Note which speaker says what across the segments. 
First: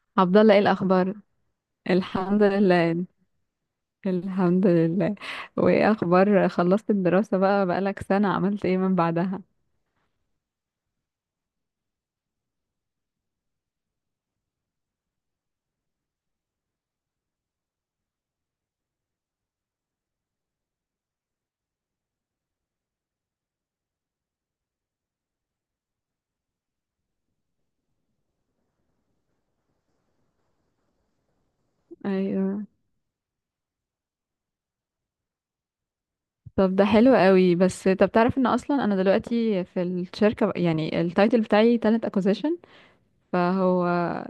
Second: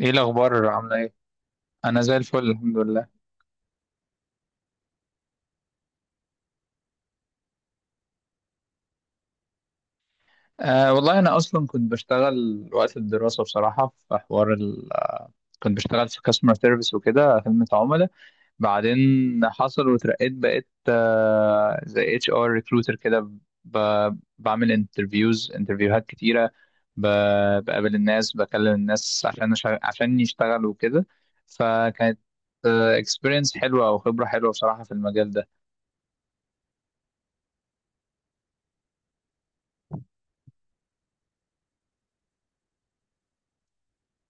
Speaker 1: ايه
Speaker 2: عبد الله، ايه
Speaker 1: الاخبار عامله ايه؟
Speaker 2: الاخبار؟
Speaker 1: انا زي
Speaker 2: الحمد
Speaker 1: الفل، الحمد
Speaker 2: لله
Speaker 1: لله.
Speaker 2: الحمد لله. وايه اخبار؟ خلصت الدراسة بقى بقالك سنة، عملت ايه من بعدها؟
Speaker 1: آه والله، انا اصلا كنت بشتغل وقت الدراسه بصراحه في حوار ال آه، كنت بشتغل في كاستمر سيرفيس وكده، خدمه عملاء. بعدين حصل واترقيت، بقيت زي اتش ار ريكروتر كده. بعمل انترفيوهات كتيره، بقابل الناس، بكلم الناس عشان عشان يشتغلوا وكده. فكانت
Speaker 2: ايوه.
Speaker 1: اكسبيرينس حلوه او خبره حلوه بصراحه في المجال ده.
Speaker 2: طب ده حلو قوي. بس طب تعرف ان اصلا انا دلوقتي في الشركة يعني التايتل بتاعي talent acquisition، فهو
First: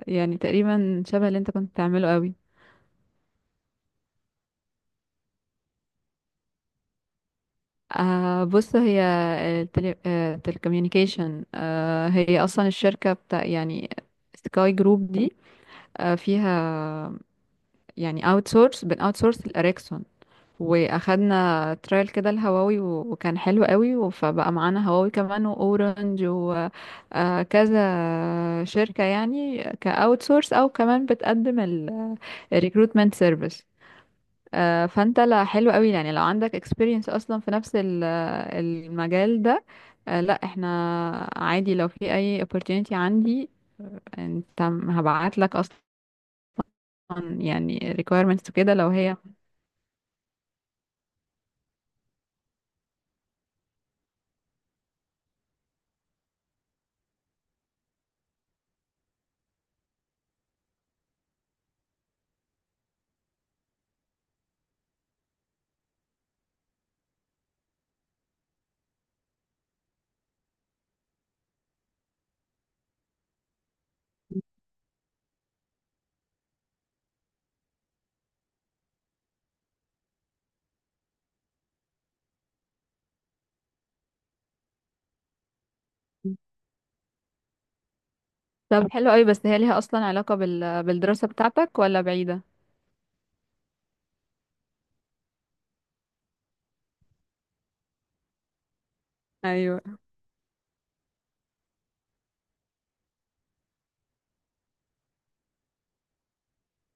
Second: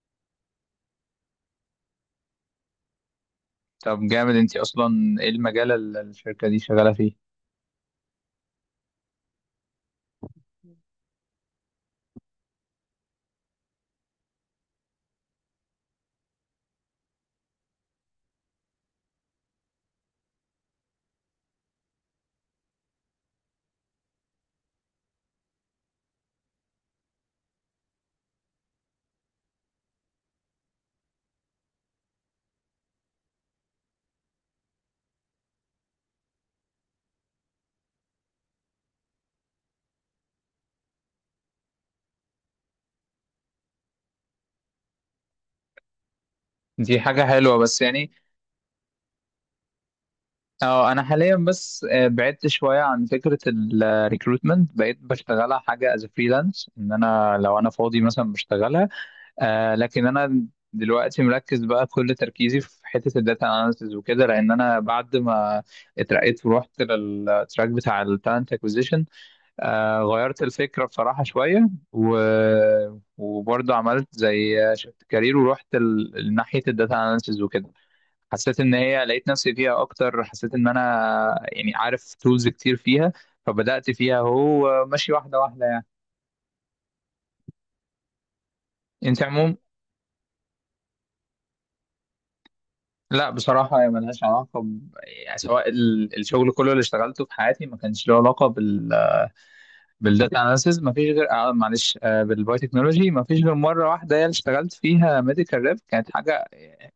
Speaker 2: يعني تقريبا شبه اللي انت كنت بتعمله قوي.
Speaker 1: طب جامد، انت اصلا ايه المجال اللي الشركه دي شغاله فيه؟
Speaker 2: بص هي التلي... آه telecommunication. هي اصلا الشركة بتاع يعني سكاي جروب دي. فيها يعني اوت سورس الاريكسون، واخدنا ترايل كده الهواوي وكان حلو قوي فبقى معانا هواوي كمان واورنج وكذا شركة، يعني كاوت سورس او كمان بتقدم الريكروتمنت سيرفيس. فانت لا حلو قوي، يعني لو عندك experience اصلا في نفس المجال ده. لا احنا عادي، لو في اي opportunity عندي انت هبعت لك، اصلا
Speaker 1: دي حاجه حلوه،
Speaker 2: يعني
Speaker 1: بس يعني
Speaker 2: requirements كده لو هي.
Speaker 1: اه انا حاليا بس بعدت شويه عن فكره الريكروتمنت، بقيت بشتغلها حاجه از فريلانس، ان انا لو انا فاضي مثلا بشتغلها. لكن انا دلوقتي مركز بقى، كل تركيزي في حته الداتا اناليسز وكده، لان انا بعد ما اترقيت ورحت للتراك بتاع التالنت اكوزيشن. غيرت الفكرة بصراحة شوية و وبرضه عملت زي شفت كارير، ورحت لناحية الداتا اناليسز وكده. حسيت ان هي لقيت نفسي فيها اكتر، حسيت ان انا يعني عارف تولز كتير فيها، فبدأت فيها، هو ماشي واحدة واحدة يعني.
Speaker 2: طب حلو
Speaker 1: انت
Speaker 2: قوي، بس
Speaker 1: عموم.
Speaker 2: هي ليها اصلا علاقة بالدراسة بتاعتك ولا بعيدة؟
Speaker 1: لا بصراحة، هي ملهاش علاقة ب يعني سواء الشغل كله اللي اشتغلته في حياتي ما كانش له علاقة بال
Speaker 2: ايوه.
Speaker 1: بالداتا اناليسز، ما فيش غير معلش بالبايو تكنولوجي، ما فيش غير مرة واحدة، هي اللي اشتغلت فيها ميديكال ريب كانت حاجة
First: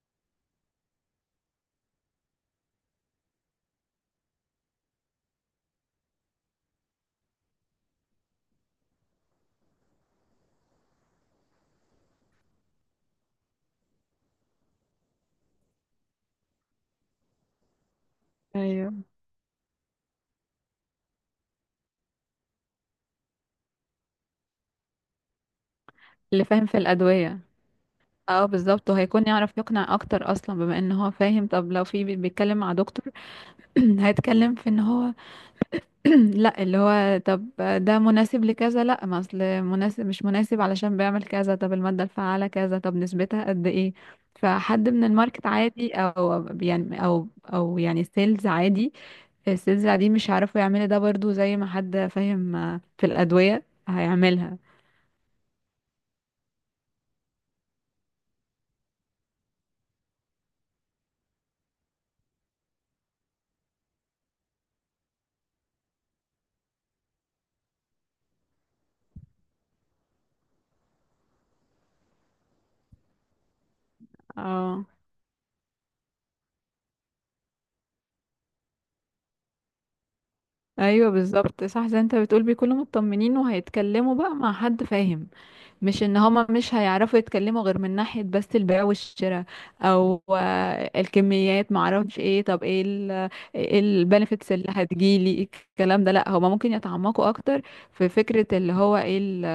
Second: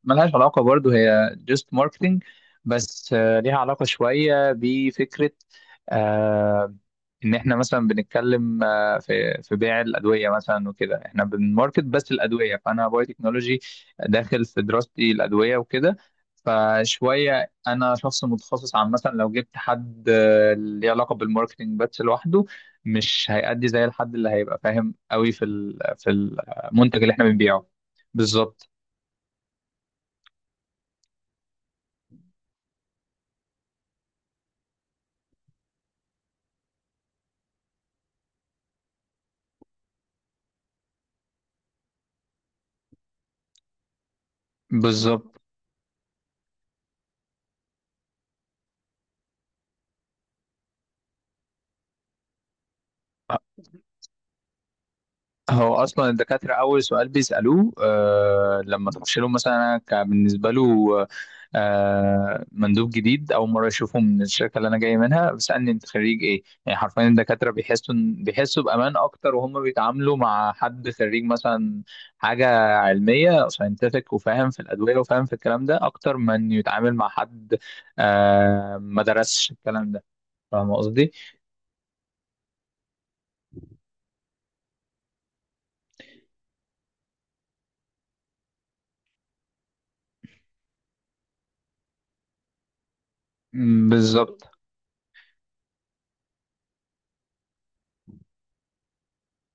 Speaker 1: ملهاش علاقة برضو، هي just marketing. بس ليها علاقة شوية بفكرة، آه، إن إحنا مثلا بنتكلم، في بيع الأدوية مثلا وكده، إحنا بنماركت بس الأدوية، فأنا باي تكنولوجي داخل في دراستي الأدوية وكده. فشوية أنا شخص متخصص، عن
Speaker 2: ايوه،
Speaker 1: مثلا لو جبت حد ليه علاقة بالماركتينج بس لوحده، مش هيأدي زي الحد اللي هيبقى فاهم قوي في
Speaker 2: اللي فاهم في
Speaker 1: المنتج اللي إحنا
Speaker 2: الأدوية.
Speaker 1: بنبيعه.
Speaker 2: اه،
Speaker 1: بالظبط،
Speaker 2: بالظبط، وهيكون يعرف يقنع اكتر اصلا بما ان هو فاهم. طب لو في بيتكلم مع دكتور، هيتكلم في ان هو، لا اللي هو طب ده مناسب لكذا، لا ما اصل مناسب مش مناسب علشان بيعمل كذا، طب المادة الفعالة كذا، طب نسبتها قد ايه؟ فحد من
Speaker 1: بالظبط.
Speaker 2: الماركت عادي، او يعني او يعني سيلز عادي، السلسلة دي مش عارفوا يعملوا ده، برضو زي ما حد فاهم في الأدوية هيعملها.
Speaker 1: هو اصلا الدكاتره اول سؤال بيسالوه لما تخش لهم، مثلا انا كان بالنسبه له مندوب جديد اول مره اشوفه من الشركه اللي انا جاي منها، بيسالني انت خريج ايه، يعني حرفيا الدكاتره بيحسوا بيحسوا بامان اكتر وهم بيتعاملوا مع حد خريج مثلا حاجه علميه ساينتفك، وفاهم في
Speaker 2: اه،
Speaker 1: الادويه، وفاهم في الكلام ده اكتر من يتعامل مع حد ما درسش الكلام ده، فاهم
Speaker 2: ايوه
Speaker 1: قصدي؟
Speaker 2: بالظبط صح. زي انت بتقول بيكونوا مطمنين وهيتكلموا بقى مع حد فاهم، مش ان هما مش هيعرفوا يتكلموا غير من ناحية بس البيع والشراء، او الكميات، معرفش ايه. طب ايه
Speaker 1: بالظبط،
Speaker 2: البنفيتس اللي هتجيلي؟ الكلام ده لا، هما ممكن يتعمقوا اكتر في فكرة اللي هو ايه ال-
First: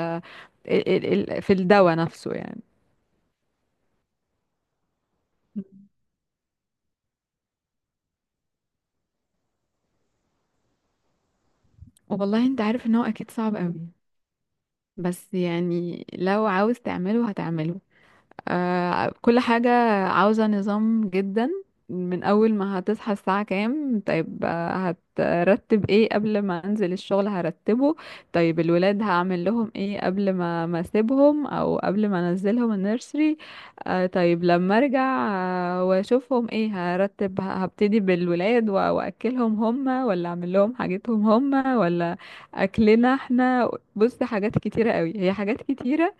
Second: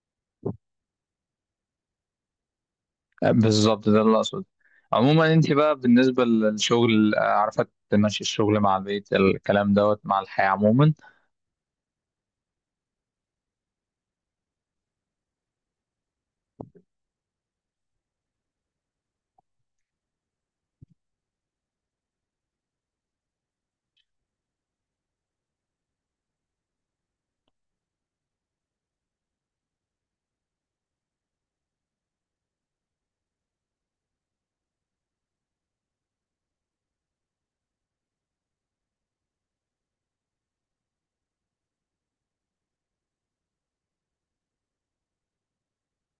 Speaker 2: ال- ال- إيه ال- في الدواء نفسه يعني.
Speaker 1: بالظبط، ده اللي اقصده. عموما، انت بقى بالنسبه للشغل عارفه تمشي الشغل مع البيت الكلام دوت مع الحياه عموما؟
Speaker 2: والله انت عارف ان هو اكيد صعب قوي، بس يعني لو عاوز تعمله هتعمله. كل حاجة عاوزة نظام جدا. من أول ما هتصحى الساعة كام، طيب هترتب ايه قبل ما أنزل الشغل هرتبه، طيب الولاد هعمل لهم ايه قبل ما أسيبهم أو قبل ما أنزلهم النيرسري. طيب لما أرجع وأشوفهم ايه هرتب هبتدي بالولاد وأكلهم هما ولا أعمل لهم حاجتهم هما، ولا أكلنا احنا. بص حاجات كتيرة قوي، هي حاجات كتيرة.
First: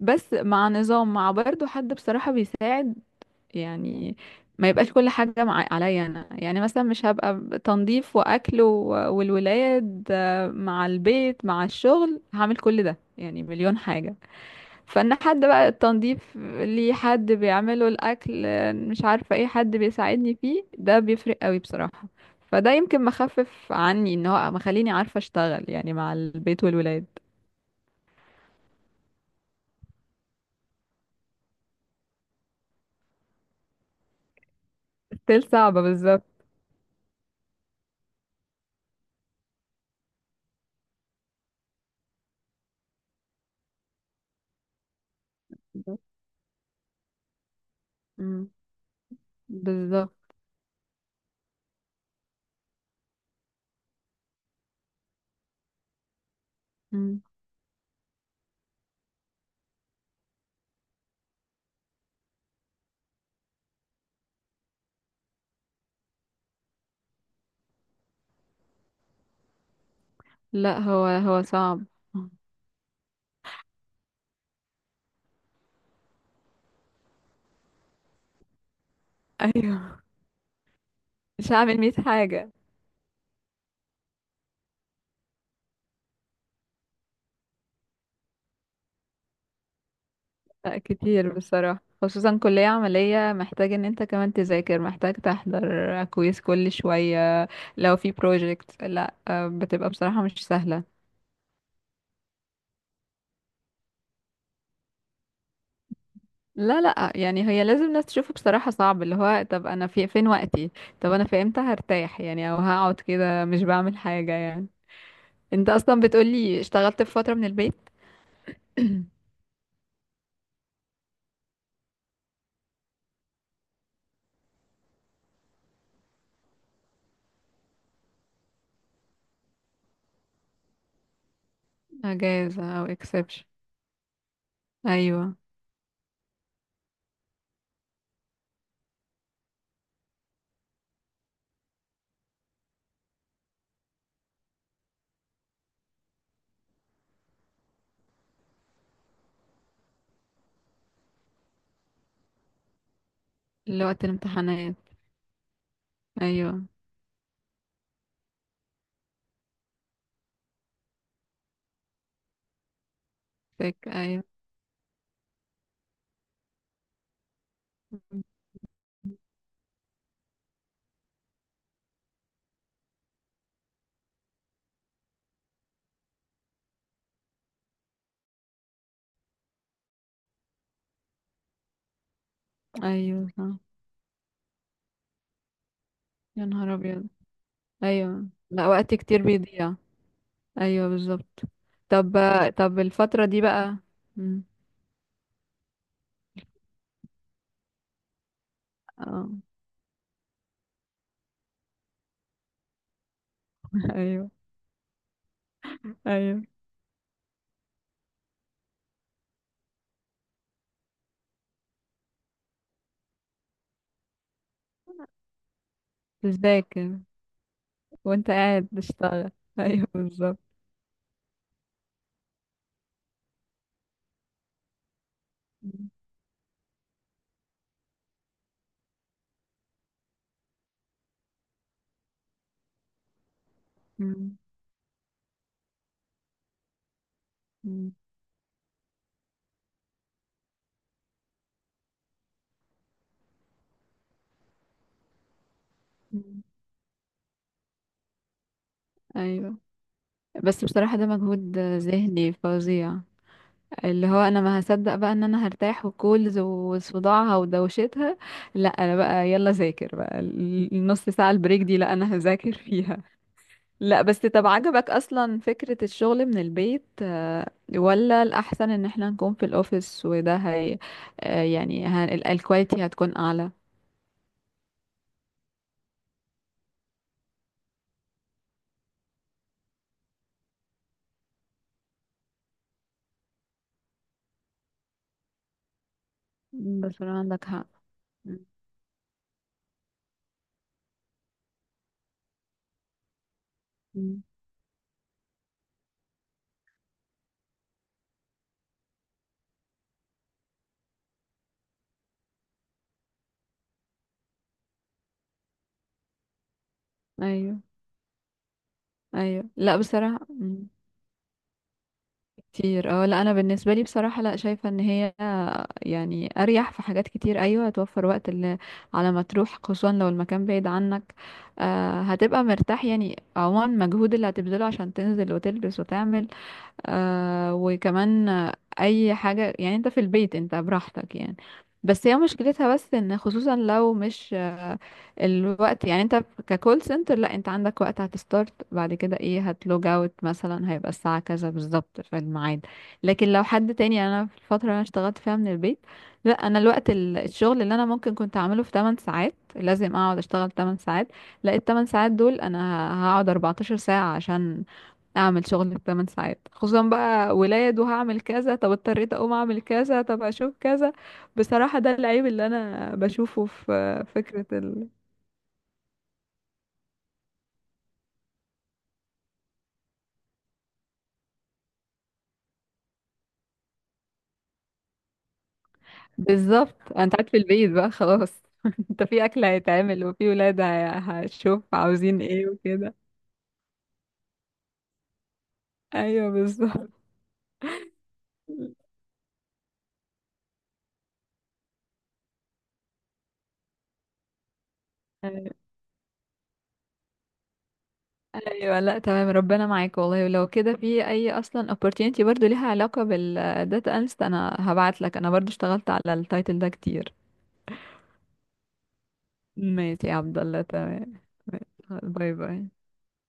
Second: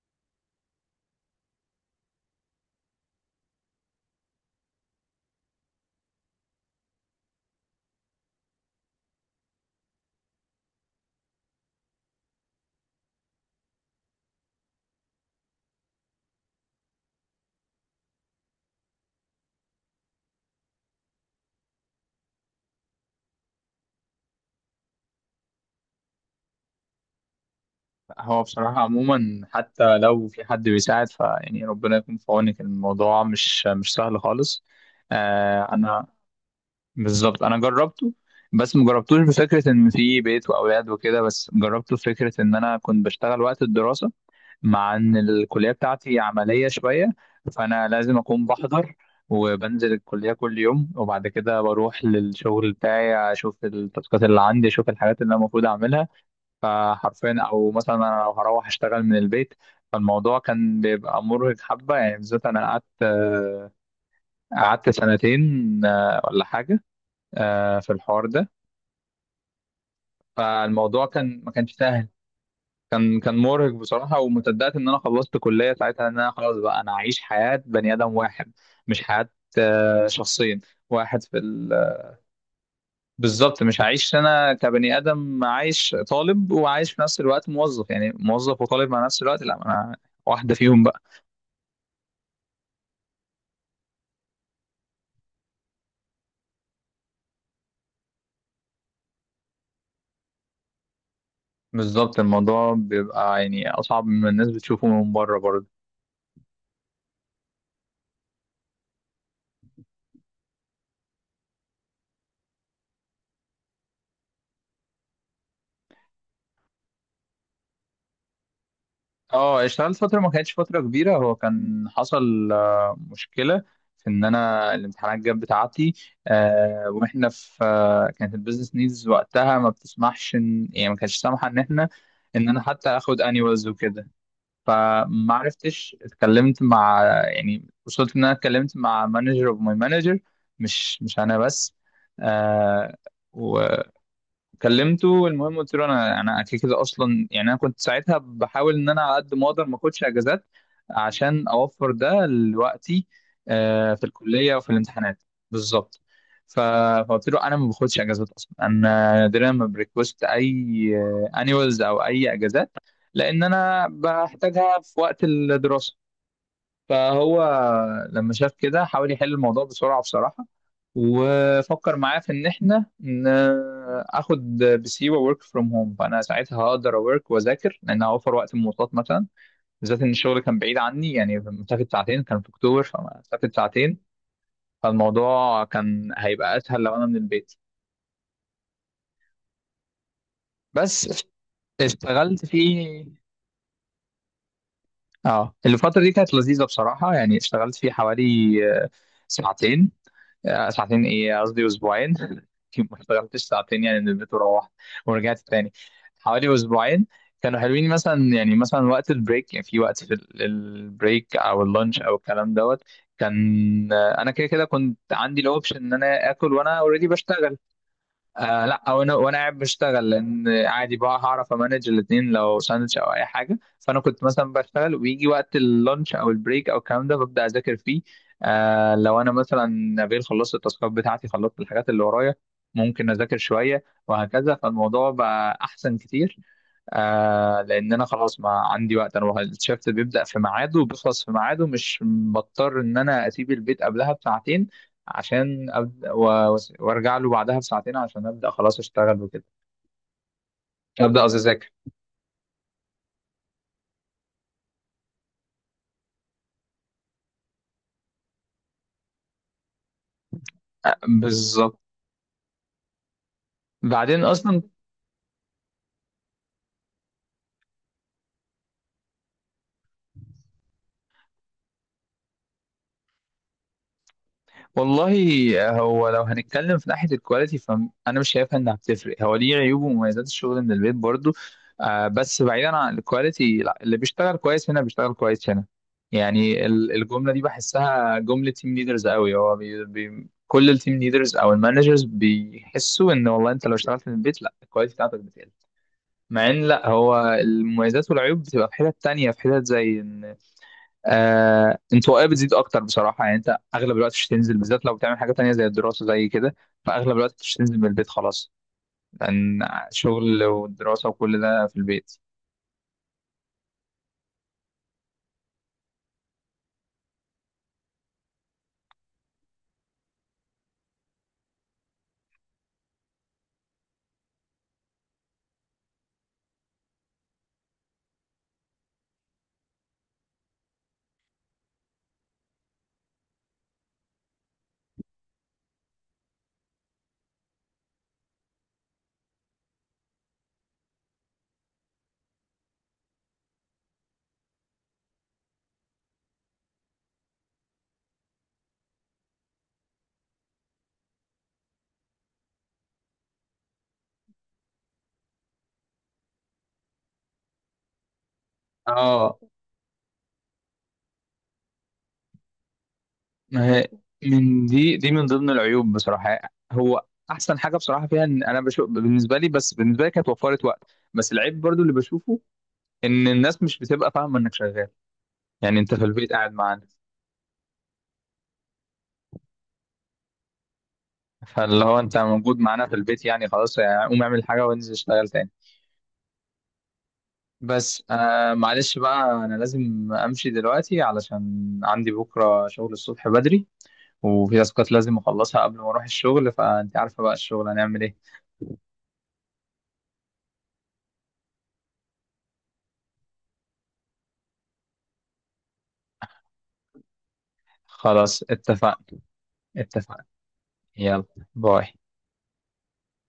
Speaker 2: بس مع نظام، مع برضو حد بصراحة بيساعد يعني، ما يبقاش كل حاجة مع عليا أنا، يعني مثلا مش هبقى تنظيف وأكل والولاد، مع البيت مع الشغل، هعمل كل ده يعني مليون حاجة. فإن حد بقى التنظيف ليه حد بيعمله، الأكل مش عارفة ايه، حد بيساعدني فيه، ده بيفرق قوي بصراحة. فده يمكن مخفف عني، ان هو مخليني عارفة اشتغل يعني مع البيت والولاد.
Speaker 1: هو بصراحه عموما، حتى لو في حد بيساعد فيعني ربنا يكون في عونك، الموضوع مش سهل خالص.
Speaker 2: ستيل صعبة،
Speaker 1: انا
Speaker 2: بالظبط.
Speaker 1: بالظبط، انا جربته. بس مجربتوش بفكره ان في بيت واولاد وكده، بس جربته فكره ان انا كنت بشتغل وقت الدراسه. مع ان الكليه بتاعتي عمليه شويه، فانا لازم اكون
Speaker 2: مم.
Speaker 1: بحضر، وبنزل
Speaker 2: بالظبط.
Speaker 1: الكليه كل يوم، وبعد كده بروح للشغل بتاعي، اشوف التاسكات اللي عندي، اشوف الحاجات اللي انا المفروض اعملها.
Speaker 2: مم.
Speaker 1: فحرفيا، او مثلا انا لو هروح اشتغل من البيت، فالموضوع كان بيبقى مرهق حبه، يعني بالذات انا قعدت، قعدت سنتين ولا حاجه في الحوار ده.
Speaker 2: لا
Speaker 1: فالموضوع
Speaker 2: هو
Speaker 1: كان،
Speaker 2: هو
Speaker 1: ما كانش
Speaker 2: صعب.
Speaker 1: سهل. كان مرهق بصراحة، وما صدقت إن أنا خلصت كلية ساعتها إن أنا خلاص بقى أنا أعيش حياة بني آدم واحد، مش حياة
Speaker 2: ايوه.
Speaker 1: شخصين، واحد في
Speaker 2: مش
Speaker 1: ال
Speaker 2: هعمل مية حاجة.
Speaker 1: بالظبط، مش هعيش أنا كبني آدم عايش طالب وعايش في نفس الوقت موظف، يعني موظف وطالب مع نفس الوقت، لا أنا واحدة
Speaker 2: لا
Speaker 1: فيهم بقى.
Speaker 2: كتير بصراحة، خصوصا كلية عملية، محتاج ان انت كمان تذاكر، محتاج تحضر كويس كل شوية. لو في بروجكت لا بتبقى بصراحة مش سهلة.
Speaker 1: بالظبط، الموضوع بيبقى يعني أصعب مما الناس بتشوفه من بره برضه.
Speaker 2: لا لا، يعني هي لازم ناس تشوفه، بصراحة صعب. اللي هو طب انا في فين وقتي؟ طب انا في امتى هرتاح؟ يعني او هقعد كده مش بعمل حاجة يعني. انت اصلا بتقولي اشتغلت في فترة من البيت.
Speaker 1: اه، اشتغلت فترة، ما كانتش فترة كبيرة. هو كان حصل مشكلة، في ان انا الامتحانات جت بتاعتي واحنا في كانت البيزنس نيدز وقتها ما بتسمحش ان، يعني ما كانتش سامحة ان احنا ان انا
Speaker 2: اجازة او
Speaker 1: حتى اخد
Speaker 2: اكسبشن.
Speaker 1: انيوالز وكده. فما
Speaker 2: ايوه،
Speaker 1: عرفتش، اتكلمت مع، يعني وصلت ان انا اتكلمت مع مانجر اوف ماي مانجر، مش انا بس. كلمته، المهم قلت له انا كده كده اصلا، يعني انا كنت ساعتها بحاول ان انا على قد ما اقدر ما اخدش اجازات، عشان اوفر ده لوقتي
Speaker 2: اللي
Speaker 1: في
Speaker 2: وقت
Speaker 1: الكليه وفي
Speaker 2: الامتحانات.
Speaker 1: الامتحانات. بالظبط. ف-
Speaker 2: ايوه.
Speaker 1: فقلت له انا ما باخدش اجازات اصلا، انا نادرا ما بريكوست اي انيوالز او اي اجازات، لان
Speaker 2: فاك
Speaker 1: انا
Speaker 2: ايوه.
Speaker 1: بحتاجها في وقت الدراسه. فهو
Speaker 2: م.
Speaker 1: لما شاف كده حاول يحل الموضوع بسرعة بصراحة، وفكر معاه في ان احنا اخد بسيوة ورك فروم هوم، فانا ساعتها هقدر اورك واذاكر لان هوفر وقت المواصلات مثلا، بالذات ان الشغل كان بعيد عني، يعني مسافة ساعتين كان في اكتوبر،
Speaker 2: ايوه
Speaker 1: فمسافة
Speaker 2: صح.
Speaker 1: ساعتين فالموضوع كان
Speaker 2: يا
Speaker 1: هيبقى
Speaker 2: نهار
Speaker 1: اسهل لو انا
Speaker 2: ابيض.
Speaker 1: من البيت.
Speaker 2: ايوه لا، وقت كتير بيضيع. ايوه
Speaker 1: بس
Speaker 2: بالظبط. طب
Speaker 1: اشتغلت
Speaker 2: طب
Speaker 1: فيه.
Speaker 2: الفترة دي بقى. م.
Speaker 1: اه، الفترة دي كانت لذيذة بصراحة، يعني اشتغلت فيه حوالي آه،
Speaker 2: اه.
Speaker 1: ساعتين، ساعتين ايه قصدي اسبوعين ما اشتغلتش ساعتين يعني،
Speaker 2: ايوه.
Speaker 1: نزلت وروحت ورجعت تاني،
Speaker 2: ايوه
Speaker 1: حوالي اسبوعين. كانوا حلوين، مثلا يعني مثلا وقت البريك، يعني في وقت البريك او اللانش او الكلام دوت، كان، انا كده كده كنت عندي الاوبشن ان انا اكل وانا
Speaker 2: بتذاكر
Speaker 1: اوريدي بشتغل.
Speaker 2: وانت قاعد
Speaker 1: لا وانا
Speaker 2: بتشتغل.
Speaker 1: وانا قاعد
Speaker 2: ايوه
Speaker 1: بشتغل،
Speaker 2: بالظبط.
Speaker 1: لان عادي بقى هعرف امانج الاثنين لو ساندوتش او اي حاجه، فانا كنت مثلا بشتغل ويجي وقت
Speaker 2: م.
Speaker 1: اللانش او البريك او الكلام ده ببدا اذاكر فيه. لو انا مثلا نبيل خلصت التاسكات بتاعتي، خلصت الحاجات اللي ورايا، ممكن اذاكر شويه
Speaker 2: م.
Speaker 1: وهكذا، فالموضوع بقى احسن كتير.
Speaker 2: م.
Speaker 1: لان انا خلاص ما عندي وقت، انا الشفت بيبدا في ميعاده وبيخلص في ميعاده، مش بضطر ان انا اسيب البيت قبلها بساعتين عشان ابدا
Speaker 2: م.
Speaker 1: وارجع له بعدها بساعتين عشان ابدا خلاص اشتغل وكده.
Speaker 2: ايوه. بس بصراحة ده
Speaker 1: ابدا، قصدي
Speaker 2: مجهود
Speaker 1: اذاكر.
Speaker 2: ذهني فظيع. اللي هو انا ما هصدق بقى ان انا هرتاح وكولز وصداعها ودوشتها. لا انا بقى يلا ذاكر بقى النص ساعة البريك دي،
Speaker 1: بالظبط.
Speaker 2: لا انا هذاكر فيها. لا
Speaker 1: بعدين
Speaker 2: بس طب
Speaker 1: اصلا
Speaker 2: عجبك اصلا فكرة الشغل من البيت ولا الاحسن ان احنا نكون في الاوفيس وده هي، يعني الكواليتي هتكون اعلى؟
Speaker 1: والله، هو لو هنتكلم في ناحية الكواليتي فأنا مش شايفها إنها بتفرق، هو ليه عيوب ومميزات الشغل من البيت برضو. بس بعيدا عن الكواليتي، لا اللي بيشتغل كويس هنا بيشتغل كويس هنا. يعني
Speaker 2: بس
Speaker 1: الجملة دي
Speaker 2: عندك حق.
Speaker 1: بحسها
Speaker 2: م-
Speaker 1: جملة تيم ليدرز قوي، هو بي بي كل التيم ليدرز أو المانجرز بيحسوا إن والله أنت لو اشتغلت من
Speaker 2: م.
Speaker 1: البيت، لا الكواليتي بتاعتك بتقل. مع إن لا، هو المميزات والعيوب بتبقى في حتت تانية، في حتت زي إن انطوائيه بتزيد اكتر بصراحه، يعني انت اغلب الوقت مش هتنزل بالذات لو بتعمل حاجه تانية زي الدراسه زي كده، فاغلب الوقت مش
Speaker 2: ايوه
Speaker 1: هتنزل من البيت خلاص،
Speaker 2: ايوه.
Speaker 1: لان
Speaker 2: لا بصراحة
Speaker 1: شغل ودراسه وكل ده في البيت.
Speaker 2: كتير. اه لا، انا بالنسبه لي بصراحه لا، شايفه ان هي يعني اريح في حاجات كتير. ايوه، هتوفر وقت اللي على ما تروح خصوصا لو المكان بعيد عنك، هتبقى مرتاح، يعني عموما المجهود اللي هتبذله عشان تنزل وتلبس وتعمل، آه وكمان آه، اي حاجة، يعني انت في البيت انت براحتك يعني. بس هي مشكلتها بس ان خصوصا لو مش الوقت، يعني انت ككول سنتر لا انت عندك وقت هتستارت، بعد كده ايه هتلوج اوت مثلا، هيبقى الساعة كذا بالظبط في الميعاد. لكن لو حد تاني، يعني انا في الفترة اللي انا اشتغلت فيها من البيت، لا انا الوقت الشغل اللي انا ممكن كنت اعمله في 8 ساعات لازم اقعد اشتغل 8 ساعات، لا ال 8 ساعات دول انا هقعد 14 ساعة عشان اعمل شغل الثمان ساعات، خصوصا بقى ولاد وهعمل كذا طب اضطريت اقوم
Speaker 1: اه،
Speaker 2: اعمل كذا طب اشوف كذا. بصراحة ده العيب اللي انا بشوفه
Speaker 1: ما هي
Speaker 2: في فكرة
Speaker 1: من دي من ضمن العيوب بصراحه. هو احسن حاجه بصراحه فيها ان انا بشوف، بالنسبه لي، بس بالنسبه لي كانت وفرت وقت. بس العيب برضو اللي بشوفه ان الناس مش بتبقى فاهمه انك شغال، يعني انت في البيت قاعد معانا.
Speaker 2: بالظبط. انت قاعد في البيت بقى خلاص، انت في اكل هيتعمل وفي ولاد هشوف
Speaker 1: فاللي هو انت
Speaker 2: عاوزين ايه
Speaker 1: موجود معانا في
Speaker 2: وكده.
Speaker 1: البيت، يعني خلاص، يعني قوم اعمل حاجه وانزل اشتغل تاني.
Speaker 2: ايوه بالظبط.
Speaker 1: بس معلش بقى، انا لازم امشي دلوقتي علشان عندي بكره شغل الصبح بدري، وفي تاسكات لازم اخلصها قبل ما اروح الشغل، فانت عارفه بقى الشغل هنعمل ايه.
Speaker 2: ايوه لا تمام، ربنا معاك والله. ولو كده في اي اصلا opportunity برضو ليها علاقة بالداتا analyst انا هبعت لك، انا برضو اشتغلت على التايتل ده كتير.
Speaker 1: خلاص، اتفقنا.
Speaker 2: ماشي يا
Speaker 1: اتفقنا.
Speaker 2: عبد الله تمام.
Speaker 1: يلا، باي.
Speaker 2: باي باي.